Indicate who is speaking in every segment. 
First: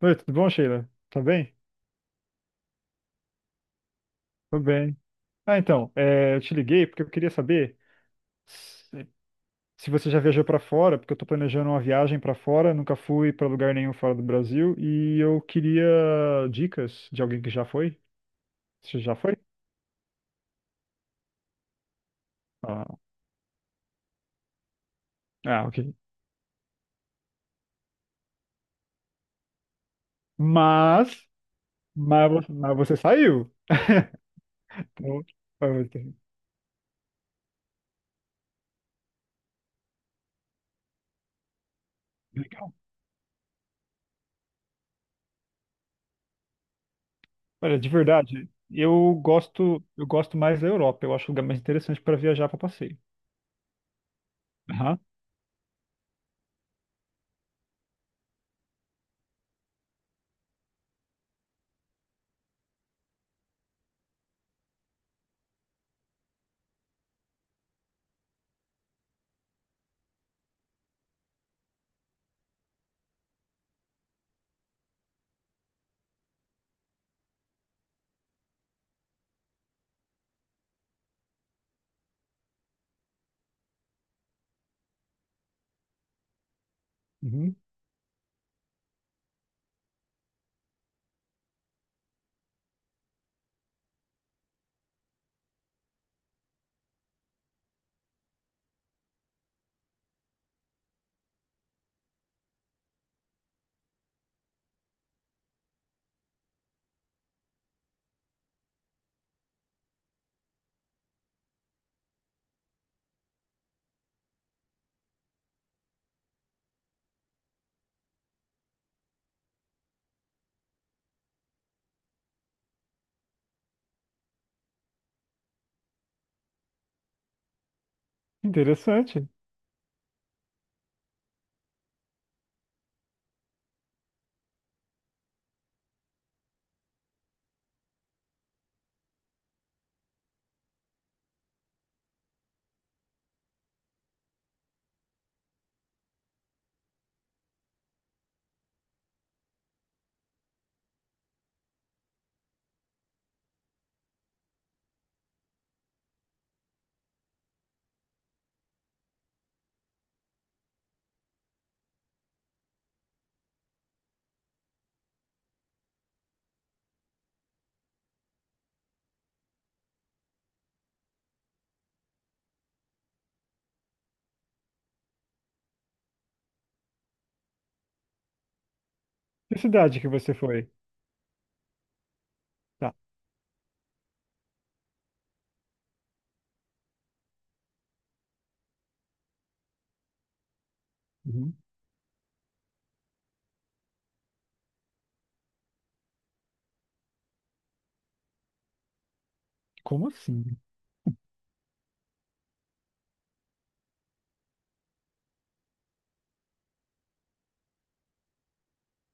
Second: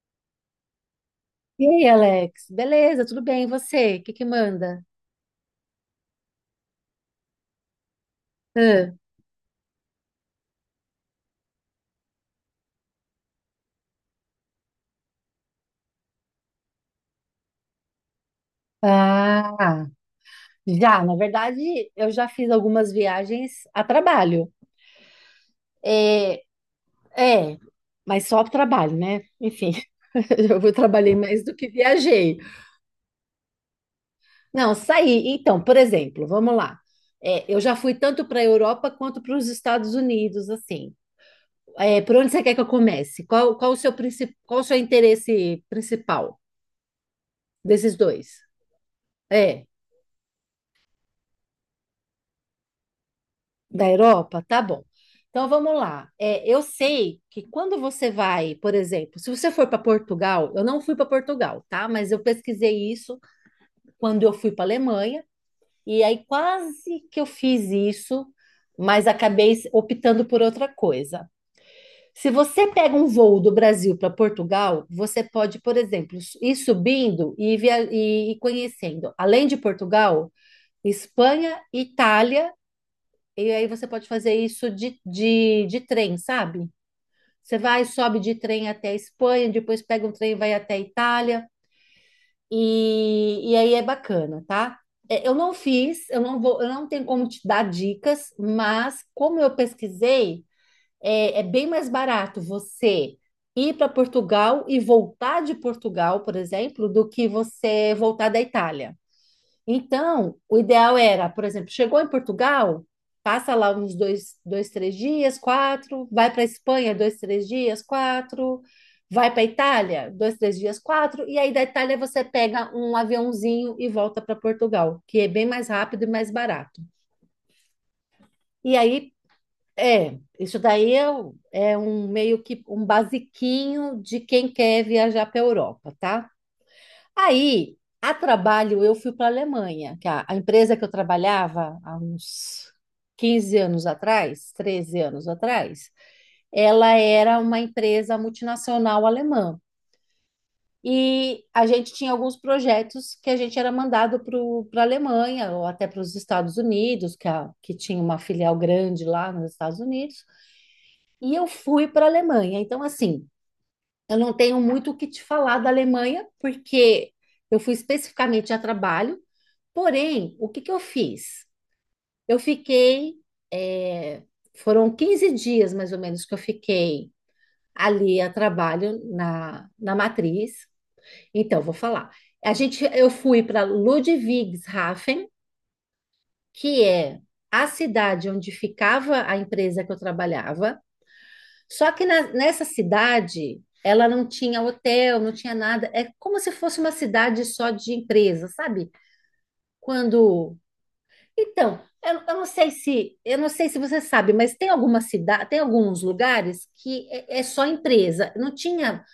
Speaker 1: Oi, tudo bom, Sheila? Tá bem?
Speaker 2: E aí, Alex? Beleza, tudo bem? E você? O que que
Speaker 1: Tô
Speaker 2: manda?
Speaker 1: bem. Eu te liguei porque eu queria saber
Speaker 2: Hã?
Speaker 1: se, se você já viajou pra fora, porque eu tô planejando uma viagem pra fora, nunca fui pra lugar nenhum fora do Brasil e eu queria dicas de alguém que já foi. Você já foi?
Speaker 2: Ah, já, na verdade, eu já fiz
Speaker 1: Ah,
Speaker 2: algumas viagens a trabalho.
Speaker 1: ah, ok.
Speaker 2: É, é, mas só para trabalho, né? Enfim, eu trabalhei
Speaker 1: Mas,
Speaker 2: mais do que
Speaker 1: mas,
Speaker 2: viajei.
Speaker 1: vo- mas você saiu.
Speaker 2: Não,
Speaker 1: Então,
Speaker 2: saí. Então,
Speaker 1: ah,
Speaker 2: por
Speaker 1: então,
Speaker 2: exemplo, vamos lá. É, eu já fui tanto para a Europa quanto para os Estados Unidos, assim. É, por onde você quer que eu
Speaker 1: Legal.
Speaker 2: comece? Qual o seu principal, qual o seu interesse principal
Speaker 1: Olha, de
Speaker 2: desses dois?
Speaker 1: verdade, eu
Speaker 2: É.
Speaker 1: gosto, eu gosto mais da Europa. Eu acho o lugar mais interessante para viajar para passeio.
Speaker 2: Da Europa? Tá bom.
Speaker 1: Aham.
Speaker 2: Então vamos lá. É, eu sei que quando você vai, por exemplo, se você for para Portugal, eu não fui para Portugal, tá? Mas eu pesquisei isso quando eu fui para Alemanha, e aí quase que eu fiz isso, mas acabei optando por outra coisa. Se você pega um voo do Brasil para Portugal, você pode, por exemplo, ir subindo e, via e conhecendo, além de Portugal, Espanha, Itália. E aí você pode fazer isso de trem, sabe?
Speaker 1: Uhum.
Speaker 2: Você vai, sobe de trem até a Espanha, depois pega um trem e vai até a Itália. E aí é bacana, tá? É, eu não fiz, eu não vou, eu não tenho como te dar dicas, mas como eu pesquisei, é bem mais barato você ir para Portugal e voltar de Portugal, por exemplo, do que você voltar da Itália. Então, o ideal era, por exemplo, chegou em Portugal, passa lá uns dois, dois três dias, quatro, vai para Espanha, dois, três dias, quatro, vai para Itália, dois, três dias, quatro, e aí da Itália você pega um aviãozinho e volta para Portugal, que é bem mais rápido e mais barato. E aí,
Speaker 1: Interessante.
Speaker 2: é, isso daí é um meio que um basiquinho de quem quer viajar para a Europa, tá? Aí, a trabalho, eu fui para a Alemanha, que a empresa que eu trabalhava há uns 15 anos atrás, 13 anos atrás, ela era uma empresa multinacional alemã. E a gente tinha alguns projetos que a gente era mandado para a Alemanha ou até para os Estados Unidos, que tinha uma filial grande lá nos Estados Unidos. E eu fui para a Alemanha. Então, assim, eu não tenho muito o que te falar da Alemanha, porque eu fui especificamente a trabalho. Porém, o que que eu fiz? Eu fiquei, é, Foram 15 dias mais ou menos que eu fiquei ali a trabalho
Speaker 1: Que
Speaker 2: na
Speaker 1: cidade que você
Speaker 2: matriz.
Speaker 1: foi?
Speaker 2: Então, vou falar.
Speaker 1: Tá.
Speaker 2: Eu fui para Ludwigshafen, que é a cidade onde ficava a empresa que eu trabalhava.
Speaker 1: Uhum.
Speaker 2: Só que nessa cidade, ela não tinha hotel, não tinha nada. É como se fosse uma cidade só de empresa, sabe?
Speaker 1: Como assim?
Speaker 2: Quando Então, eu não sei se você sabe, mas tem alguma cidade, tem alguns lugares que é só empresa. Não tinha,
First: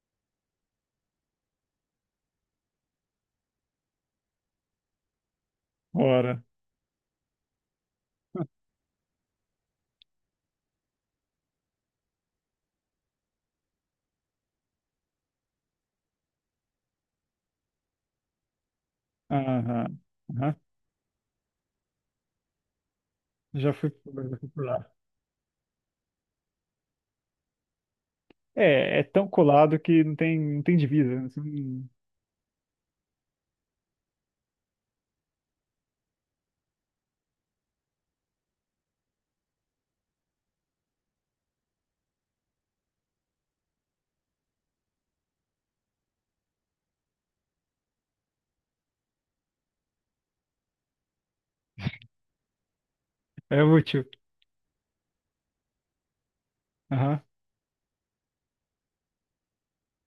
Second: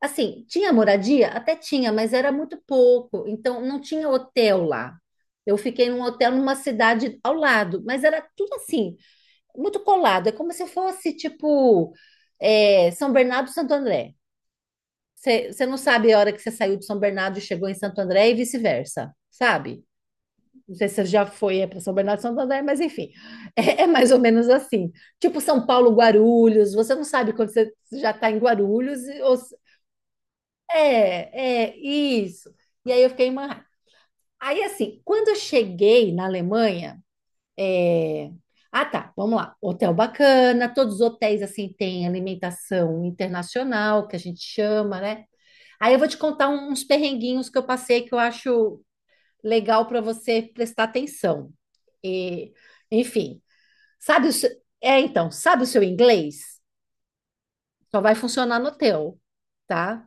Speaker 2: assim, tinha moradia? Até tinha, mas era muito pouco. Então, não tinha hotel lá. Eu fiquei num hotel
Speaker 1: Ora.
Speaker 2: numa cidade ao lado, mas era tudo assim, muito colado. É como se fosse, tipo, São Bernardo e Santo André. Você não sabe a hora que você saiu de São Bernardo e chegou em Santo André e vice-versa, sabe?
Speaker 1: Aham. Aham.
Speaker 2: Não sei se você já foi para São Bernardo do Santander, mas enfim,
Speaker 1: Já
Speaker 2: é
Speaker 1: fui,
Speaker 2: mais ou
Speaker 1: já fui
Speaker 2: menos
Speaker 1: por lá.
Speaker 2: assim. Tipo São Paulo, Guarulhos, você não sabe quando você já está em
Speaker 1: É,
Speaker 2: Guarulhos.
Speaker 1: é tão
Speaker 2: Ou, se-
Speaker 1: colado que não tem divisa.
Speaker 2: é, é,
Speaker 1: Assim,
Speaker 2: isso. E aí eu fiquei em Manhattan. Aí assim, quando eu cheguei na Alemanha, é, ah, tá, vamos lá. Hotel bacana, todos os hotéis assim têm alimentação internacional, que a gente chama, né? Aí eu vou te contar uns perrenguinhos que eu passei que eu acho legal para você prestar atenção. E, enfim,
Speaker 1: é útil.
Speaker 2: sabe o seu, sabe o seu inglês?
Speaker 1: Aham.
Speaker 2: Só vai funcionar no teu, tá?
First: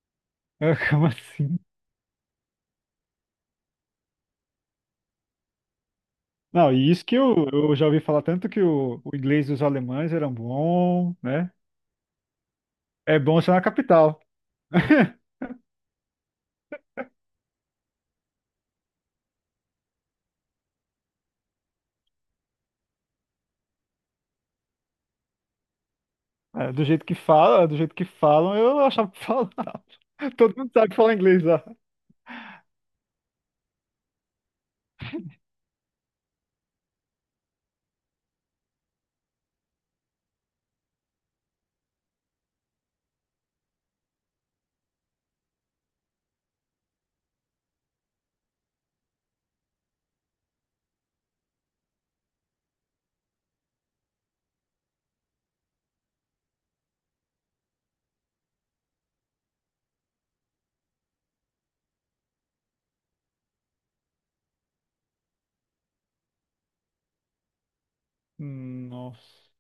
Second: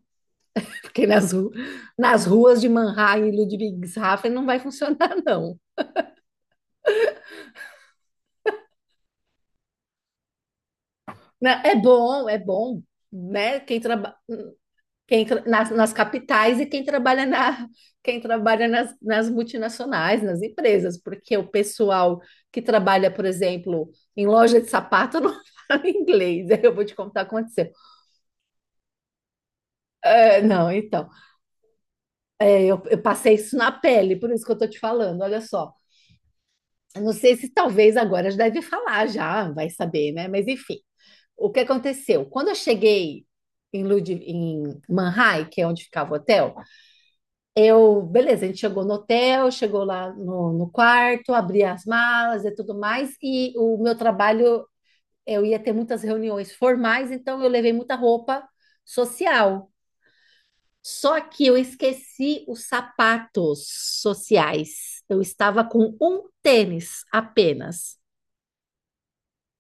Speaker 1: É,
Speaker 2: Porque
Speaker 1: como
Speaker 2: nas, ru-
Speaker 1: assim?
Speaker 2: nas ruas de Mannheim e Ludwigshafen não vai funcionar, não.
Speaker 1: Não, e isso que eu já ouvi falar tanto que o inglês dos alemães era bom, né?
Speaker 2: Né, é bom, é bom,
Speaker 1: É bom ser
Speaker 2: né?
Speaker 1: na
Speaker 2: Quem
Speaker 1: capital.
Speaker 2: Quem tra- nas, nas capitais e quem trabalha nas multinacionais, nas empresas, porque o pessoal que trabalha, por exemplo, em loja de sapato não fala inglês. Aí
Speaker 1: É,
Speaker 2: eu
Speaker 1: do
Speaker 2: vou te
Speaker 1: jeito que
Speaker 2: contar o que
Speaker 1: fala,
Speaker 2: aconteceu.
Speaker 1: do jeito que falam, eu achava que falava. Todo
Speaker 2: Não,
Speaker 1: mundo sabe
Speaker 2: então,
Speaker 1: falar inglês lá.
Speaker 2: eu passei isso na pele, por isso que eu tô te falando, olha só. Eu não sei se talvez agora já deve falar já, vai saber, né? Mas enfim, o que aconteceu? Quando eu cheguei em, Lud em Manhai, que é onde ficava o hotel. Beleza, a gente chegou no hotel, chegou lá no quarto, abri as malas e tudo mais, e o meu trabalho, eu ia ter muitas reuniões formais, então eu levei muita roupa social. Só que eu esqueci os sapatos sociais. Eu estava com um tênis apenas,
Speaker 1: Nossa.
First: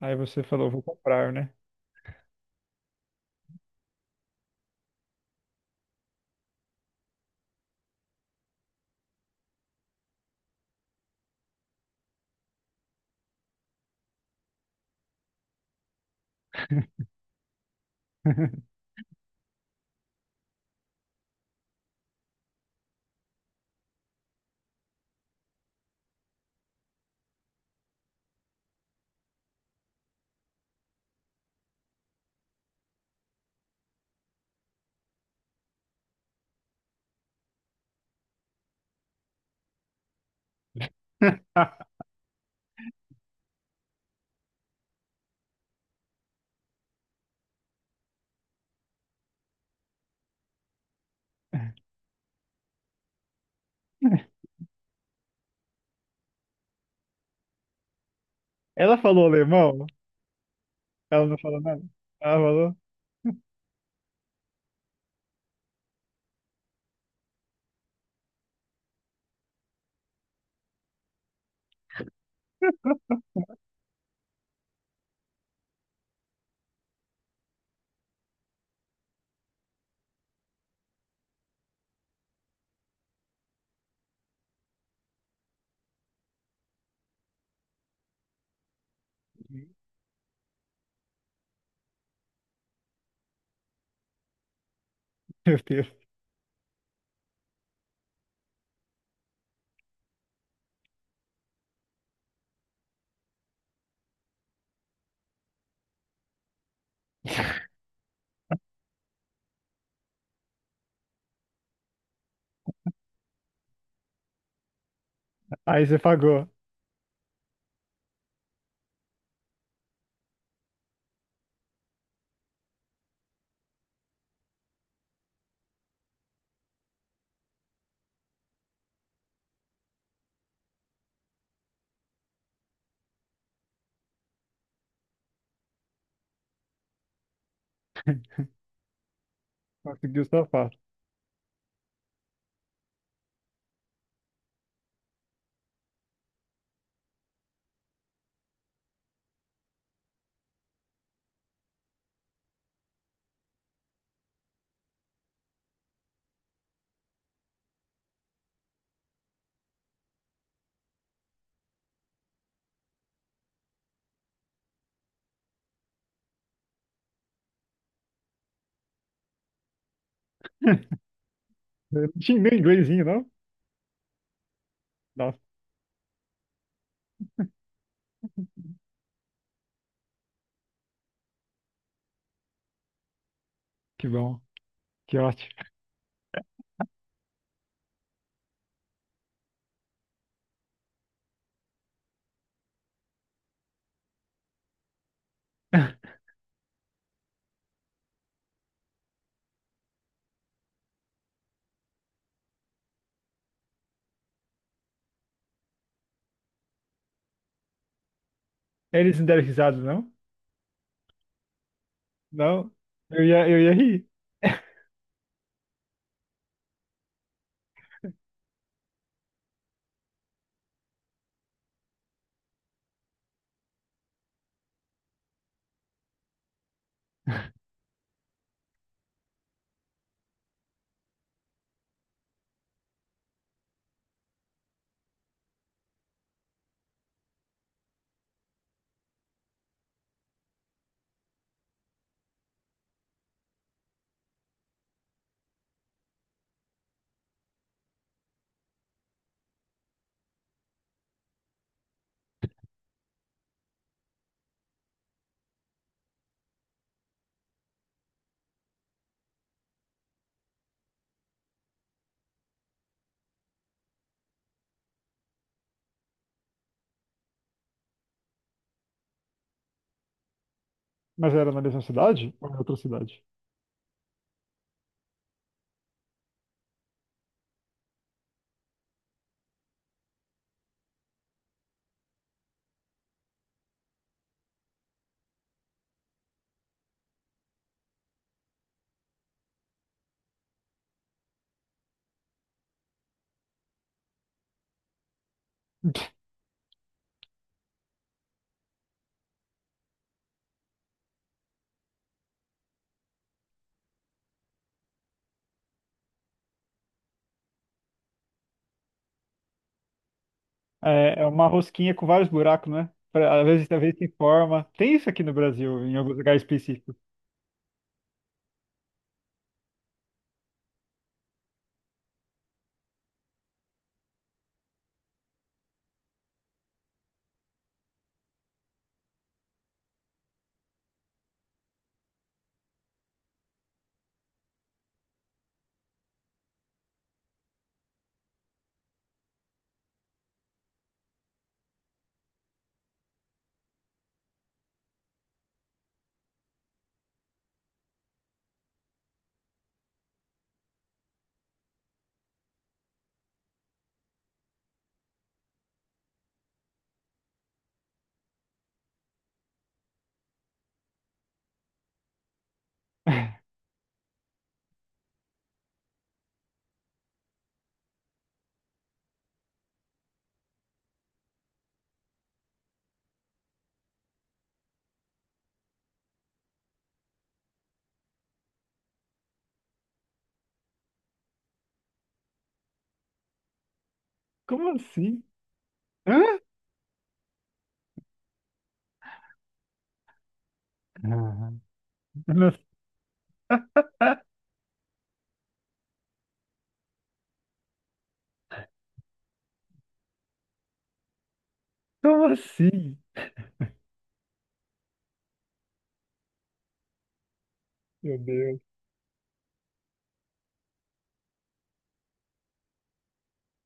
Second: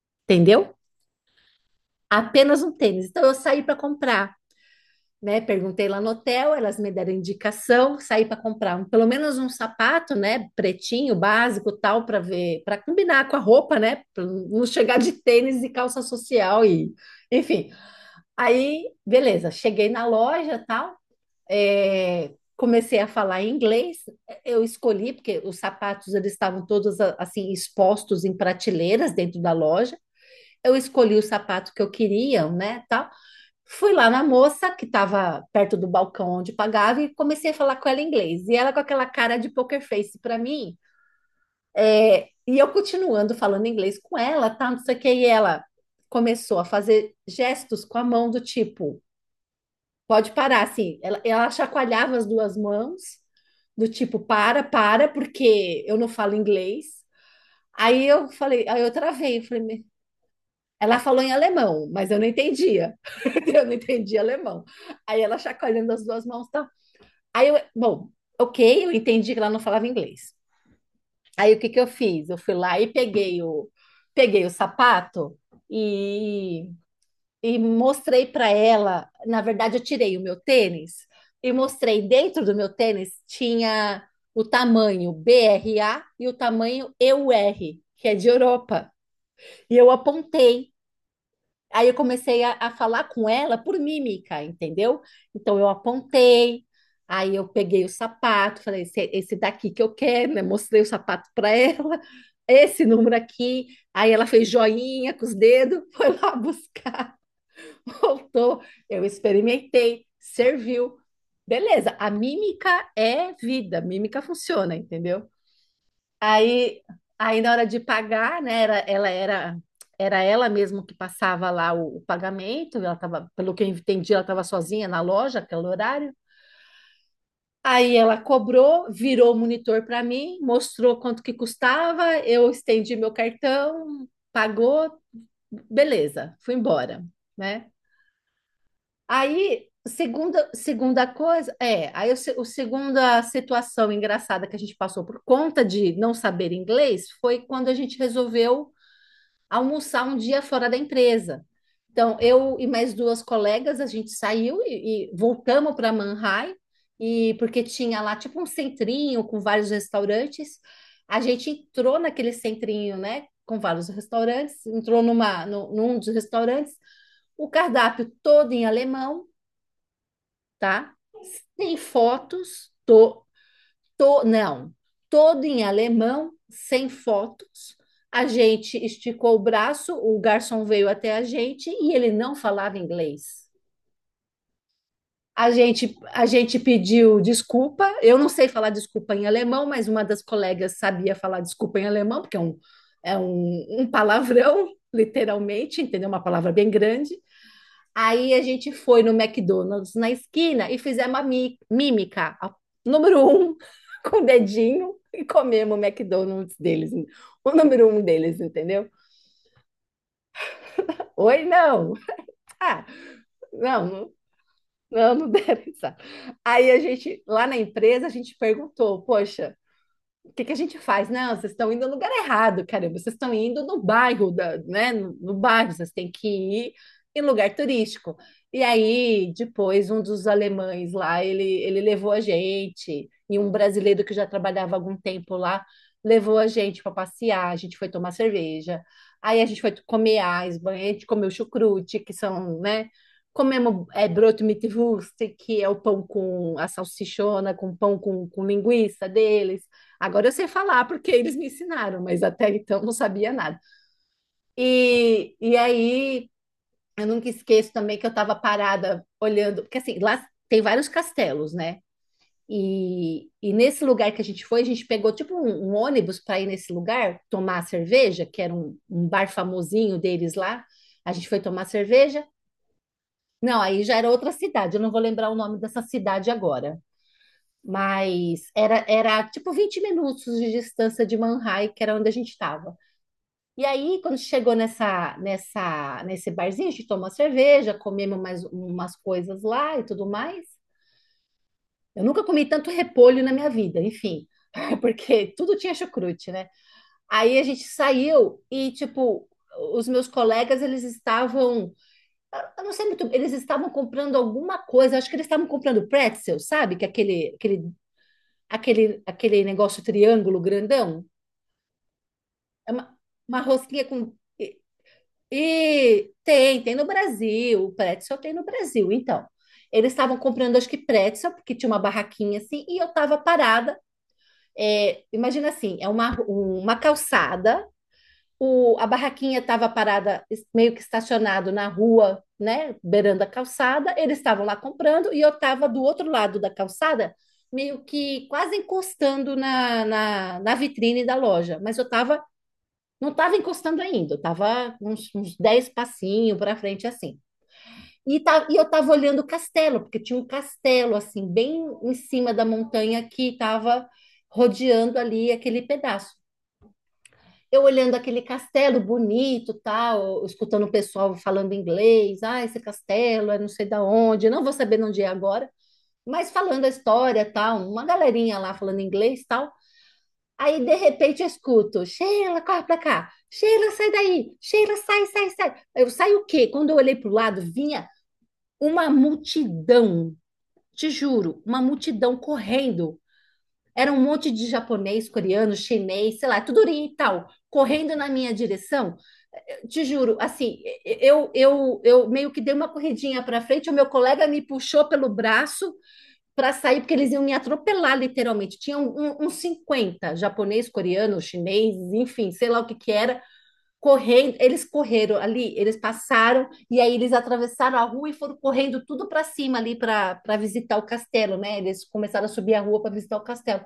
Speaker 1: Aí você falou,
Speaker 2: entendeu?
Speaker 1: vou comprar, né?
Speaker 2: Apenas um tênis. Então eu saí para comprar, né? Perguntei lá no hotel, elas me deram indicação, saí para comprar pelo menos um sapato, né? Pretinho, básico, tal, para ver, para combinar com a roupa, né? Para não chegar de tênis e calça social e, enfim. Aí, beleza, cheguei na loja, tal, comecei a falar em inglês. Eu escolhi porque os sapatos eles estavam todos assim expostos em prateleiras dentro da loja. Eu escolhi o sapato que eu queria, né? Tal. Fui lá na moça, que estava perto do balcão onde pagava, e comecei a falar com ela em inglês. E ela com aquela cara de poker face para mim. E eu continuando falando inglês com ela, tá? Não sei o que. E ela começou a fazer gestos com a mão do tipo, pode parar, assim. Ela chacoalhava as duas mãos, do tipo, para, para, porque eu não falo inglês. Aí eu falei, aí eu
Speaker 1: Ela falou
Speaker 2: travei,
Speaker 1: alemão?
Speaker 2: ela falou
Speaker 1: Ela
Speaker 2: em
Speaker 1: não falou nada?
Speaker 2: alemão, mas eu não
Speaker 1: Ela falou?
Speaker 2: entendia. Eu não entendia alemão. Aí ela chacoalhando as duas mãos, tá? Aí bom, ok, eu entendi que ela não falava inglês. Aí o que que eu fiz? Eu fui lá e peguei o sapato e, e mostrei para ela. Na verdade, eu tirei o meu tênis e mostrei dentro do meu tênis tinha o tamanho BRA e o tamanho EUR, que é de Europa. E eu apontei. Aí eu comecei a falar com ela por mímica, entendeu? Então
Speaker 1: Meu
Speaker 2: eu
Speaker 1: Deus.
Speaker 2: apontei, aí eu peguei o sapato, falei, esse daqui que eu quero, né? Mostrei o sapato para ela, esse número aqui. Aí ela fez joinha com os dedos, foi lá buscar, voltou. Eu experimentei, serviu. Beleza, a mímica é vida, mímica funciona, entendeu?
Speaker 1: Aí você pagou.
Speaker 2: Aí, aí, na hora de pagar, né, era ela mesma que passava lá o pagamento, ela tava, pelo que eu entendi, ela estava sozinha na loja, aquele horário. Aí ela cobrou, virou o monitor para mim, mostrou quanto que custava, eu estendi meu cartão, pagou, beleza, fui embora, né? Aí,
Speaker 1: Conseguiu sua
Speaker 2: segunda,
Speaker 1: parte.
Speaker 2: segunda coisa, é, aí o, se- o segunda situação engraçada que a gente passou por conta de não saber inglês foi quando a gente resolveu almoçar um dia fora da empresa. Então, eu e mais duas colegas, a gente saiu e voltamos para Manhai, e porque tinha lá tipo um centrinho com vários restaurantes. A gente entrou naquele centrinho, né, com vários restaurantes, entrou numa, no, num dos restaurantes, o cardápio todo em alemão, tá? Sem
Speaker 1: Eu não tinha nem
Speaker 2: fotos,
Speaker 1: inglesinho, não?
Speaker 2: não,
Speaker 1: Nossa,
Speaker 2: todo em alemão, sem fotos. A gente esticou o braço, o garçom veio até a gente e ele não falava inglês.
Speaker 1: que bom. Que ótimo.
Speaker 2: A gente pediu desculpa. Eu não sei falar desculpa em alemão, mas uma das colegas sabia falar desculpa em alemão, porque é um palavrão, literalmente, entendeu? Uma palavra bem grande. Aí a gente foi no McDonald's na esquina e fizemos a mímica, número um, com o dedinho, e comemos o McDonald's deles, o número um deles, entendeu?
Speaker 1: Eles não deram risada, não?
Speaker 2: Oi, não.
Speaker 1: Não.
Speaker 2: Ah,
Speaker 1: Eu ia
Speaker 2: não,
Speaker 1: rir.
Speaker 2: não, não, não deve estar. Aí a gente, lá na empresa, a gente perguntou, poxa, o que que a gente faz? Não, vocês estão indo no lugar errado, caramba, vocês estão indo no bairro, da, né? No bairro, vocês têm que ir em lugar turístico. E aí, depois, um dos alemães lá, ele levou a gente, e um brasileiro que já trabalhava há algum tempo lá, levou a gente para passear, a gente foi tomar cerveja, aí a gente foi comer Eisbein, a gente comeu chucrute, que são, né? Comemos broto mitwurst, que é o pão com a salsichona, com pão com linguiça deles. Agora eu sei falar porque eles me ensinaram, mas até então não sabia nada. E aí eu nunca esqueço também que eu estava parada olhando, porque assim, lá tem vários castelos, né? E nesse lugar que a gente foi, a gente pegou tipo um ônibus para ir nesse lugar tomar cerveja, que era um bar famosinho deles lá. A gente
Speaker 1: Mas
Speaker 2: foi
Speaker 1: era na
Speaker 2: tomar
Speaker 1: mesma
Speaker 2: cerveja.
Speaker 1: cidade ou em outra cidade?
Speaker 2: Não, aí já era outra cidade, eu não vou lembrar o nome dessa cidade agora. Mas era tipo 20 minutos de distância de Manhai, que era onde a gente estava. E aí, quando chegou nesse barzinho, a gente tomou uma cerveja, comemos mais umas coisas lá e tudo mais. Eu nunca comi tanto repolho na minha vida, enfim, porque tudo tinha chucrute, né? Aí a gente saiu e, tipo, os meus colegas, eles estavam, eu não sei muito, eles estavam comprando alguma coisa, acho que eles estavam comprando pretzel, sabe? Que é aquele negócio triângulo grandão,
Speaker 1: É, é uma rosquinha com vários
Speaker 2: é
Speaker 1: buracos, né?
Speaker 2: uma
Speaker 1: Pra- às vezes, às
Speaker 2: rosquinha
Speaker 1: vezes tem
Speaker 2: com.
Speaker 1: forma. Tem isso aqui no Brasil, em
Speaker 2: E
Speaker 1: alguns lugares
Speaker 2: tem, tem no
Speaker 1: específicos.
Speaker 2: Brasil, o pretzel tem no Brasil. Então, eles estavam comprando, acho que pretzel, porque tinha uma barraquinha assim, e eu estava parada. É, imagina assim, é uma calçada, a barraquinha estava parada, meio que estacionado na rua, né, beirando a calçada, eles estavam lá comprando, e eu estava do outro lado da calçada, meio que quase encostando na vitrine da loja, mas eu estava não estava encostando ainda, estava uns 10 passinhos para frente assim. E, tá, e eu estava olhando o castelo, porque tinha um castelo assim, bem em cima da montanha que estava rodeando ali aquele pedaço. Eu olhando aquele castelo bonito, tal, escutando o pessoal falando inglês, ah, esse castelo é não sei da onde, não vou saber de onde é agora, mas falando a história, tal, uma galerinha lá falando inglês, tal. Aí, de repente, eu escuto, Sheila, corre pra cá. Sheila, sai daí. Sheila, sai, sai, sai. Eu saio o quê? Quando eu olhei pro lado, vinha uma multidão, te juro, uma multidão correndo. Era um monte de
Speaker 1: Como
Speaker 2: japonês,
Speaker 1: assim?
Speaker 2: coreano, chinês, sei
Speaker 1: Hã?
Speaker 2: lá, tudo oriental, correndo na minha direção. Eu te juro, assim, eu,
Speaker 1: Ah.
Speaker 2: eu, eu meio que dei uma corridinha para frente, o meu colega me puxou pelo braço para sair, porque eles iam me atropelar, literalmente. Tinha uns uns 50 japonês, coreano, chinês,
Speaker 1: Como
Speaker 2: enfim, sei lá o que que
Speaker 1: assim?
Speaker 2: era, correndo. Eles correram ali, eles passaram, e aí eles atravessaram a rua e
Speaker 1: Meu
Speaker 2: foram
Speaker 1: Deus.
Speaker 2: correndo tudo para cima ali para visitar o castelo, né? Eles começaram a subir a rua para visitar o castelo.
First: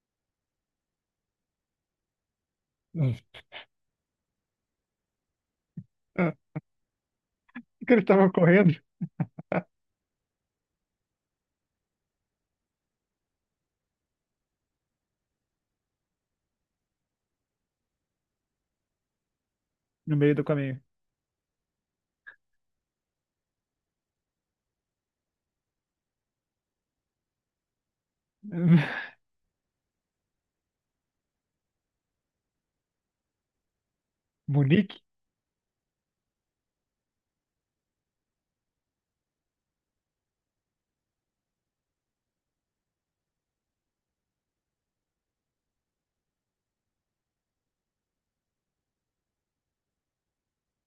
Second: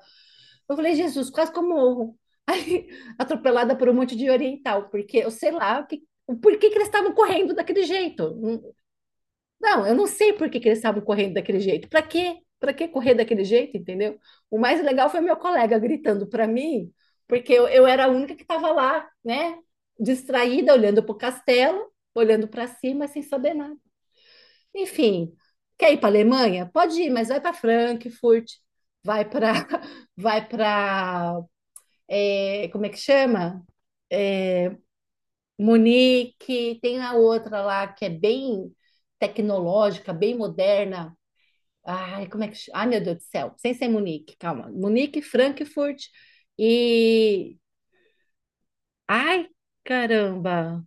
Speaker 2: Eu falei, Jesus, quase que eu morro. Aí, atropelada por um monte de oriental, porque eu sei lá o que,
Speaker 1: Ah,
Speaker 2: porquê que eles estavam correndo daquele
Speaker 1: o que ele estava
Speaker 2: jeito.
Speaker 1: correndo
Speaker 2: Não, eu não sei por que que eles estavam correndo daquele jeito. Para quê? Para que correr daquele jeito, entendeu? O mais legal foi meu colega gritando para mim, porque eu era a única que estava lá, né?
Speaker 1: no meio do
Speaker 2: Distraída,
Speaker 1: caminho?
Speaker 2: olhando para o castelo, olhando para cima, sem saber nada. Enfim, quer ir para a Alemanha? Pode ir, mas vai para Frankfurt, vai para, vai para, como é que chama?
Speaker 1: Munique?
Speaker 2: Munique, tem a outra lá que é bem tecnológica, bem moderna. Ai, como é que. Ai, meu Deus do céu. Sem ser Munique, calma. Munique, Frankfurt e. Ai, caramba.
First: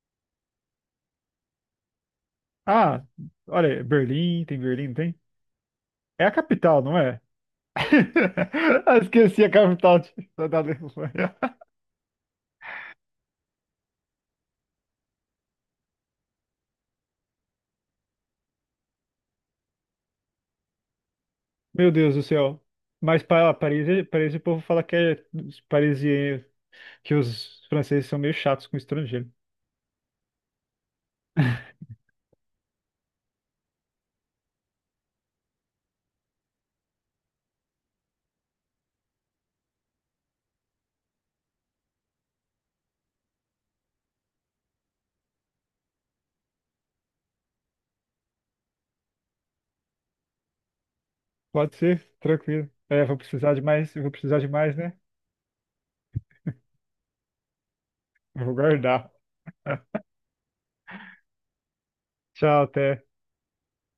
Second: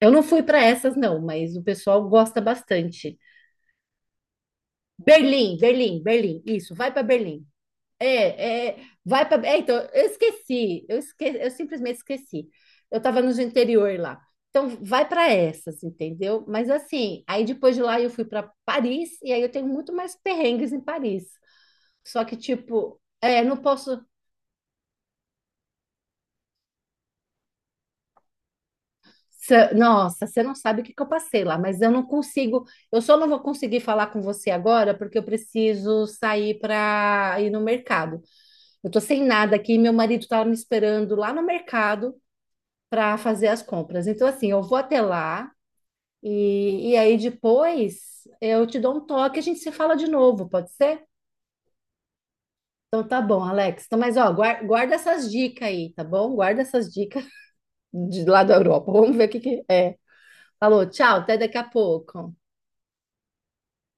Speaker 2: Eu não fui para essas, não, mas o pessoal gosta
Speaker 1: Ah,
Speaker 2: bastante.
Speaker 1: olha, Berlim, tem Berlim, não tem?
Speaker 2: Berlim, Berlim,
Speaker 1: É a
Speaker 2: Berlim. Isso,
Speaker 1: capital,
Speaker 2: vai
Speaker 1: não
Speaker 2: para
Speaker 1: é?
Speaker 2: Berlim.
Speaker 1: Ah,
Speaker 2: Vai
Speaker 1: esqueci
Speaker 2: para.
Speaker 1: a
Speaker 2: É, então,
Speaker 1: capital
Speaker 2: eu
Speaker 1: de- da
Speaker 2: esqueci. Eu
Speaker 1: Alemanha.
Speaker 2: esqueci, eu simplesmente esqueci. Eu estava no interior lá. Então, vai para essas, entendeu? Mas assim, aí depois de lá eu fui para Paris e aí eu tenho muito mais perrengues em Paris.
Speaker 1: Meu Deus do
Speaker 2: Só que,
Speaker 1: céu.
Speaker 2: tipo,
Speaker 1: Mas
Speaker 2: é,
Speaker 1: para
Speaker 2: não
Speaker 1: Paris,
Speaker 2: posso.
Speaker 1: Paris, o povo fala que é os parisienses, que os franceses são meio chatos com estrangeiro.
Speaker 2: Nossa, você não sabe o que que eu passei lá, mas eu não consigo. Eu só não vou conseguir falar com você agora porque eu preciso sair para ir no mercado. Eu tô sem nada aqui, meu marido tá me esperando lá no mercado para fazer as compras. Então, assim, eu vou até lá e aí depois eu te dou um toque, e a gente se fala de novo, pode ser?
Speaker 1: Pode ser, tranquilo. É,
Speaker 2: Então
Speaker 1: vou
Speaker 2: tá bom,
Speaker 1: precisar de
Speaker 2: Alex.
Speaker 1: mais,
Speaker 2: Então,
Speaker 1: vou
Speaker 2: mas ó,
Speaker 1: precisar de mais, né?
Speaker 2: guarda essas dicas aí, tá bom? Guarda essas dicas de lá da
Speaker 1: Vou
Speaker 2: Europa.
Speaker 1: guardar.
Speaker 2: Vamos ver o que que é. Falou, tchau, até daqui a pouco.
Speaker 1: Tchau, até.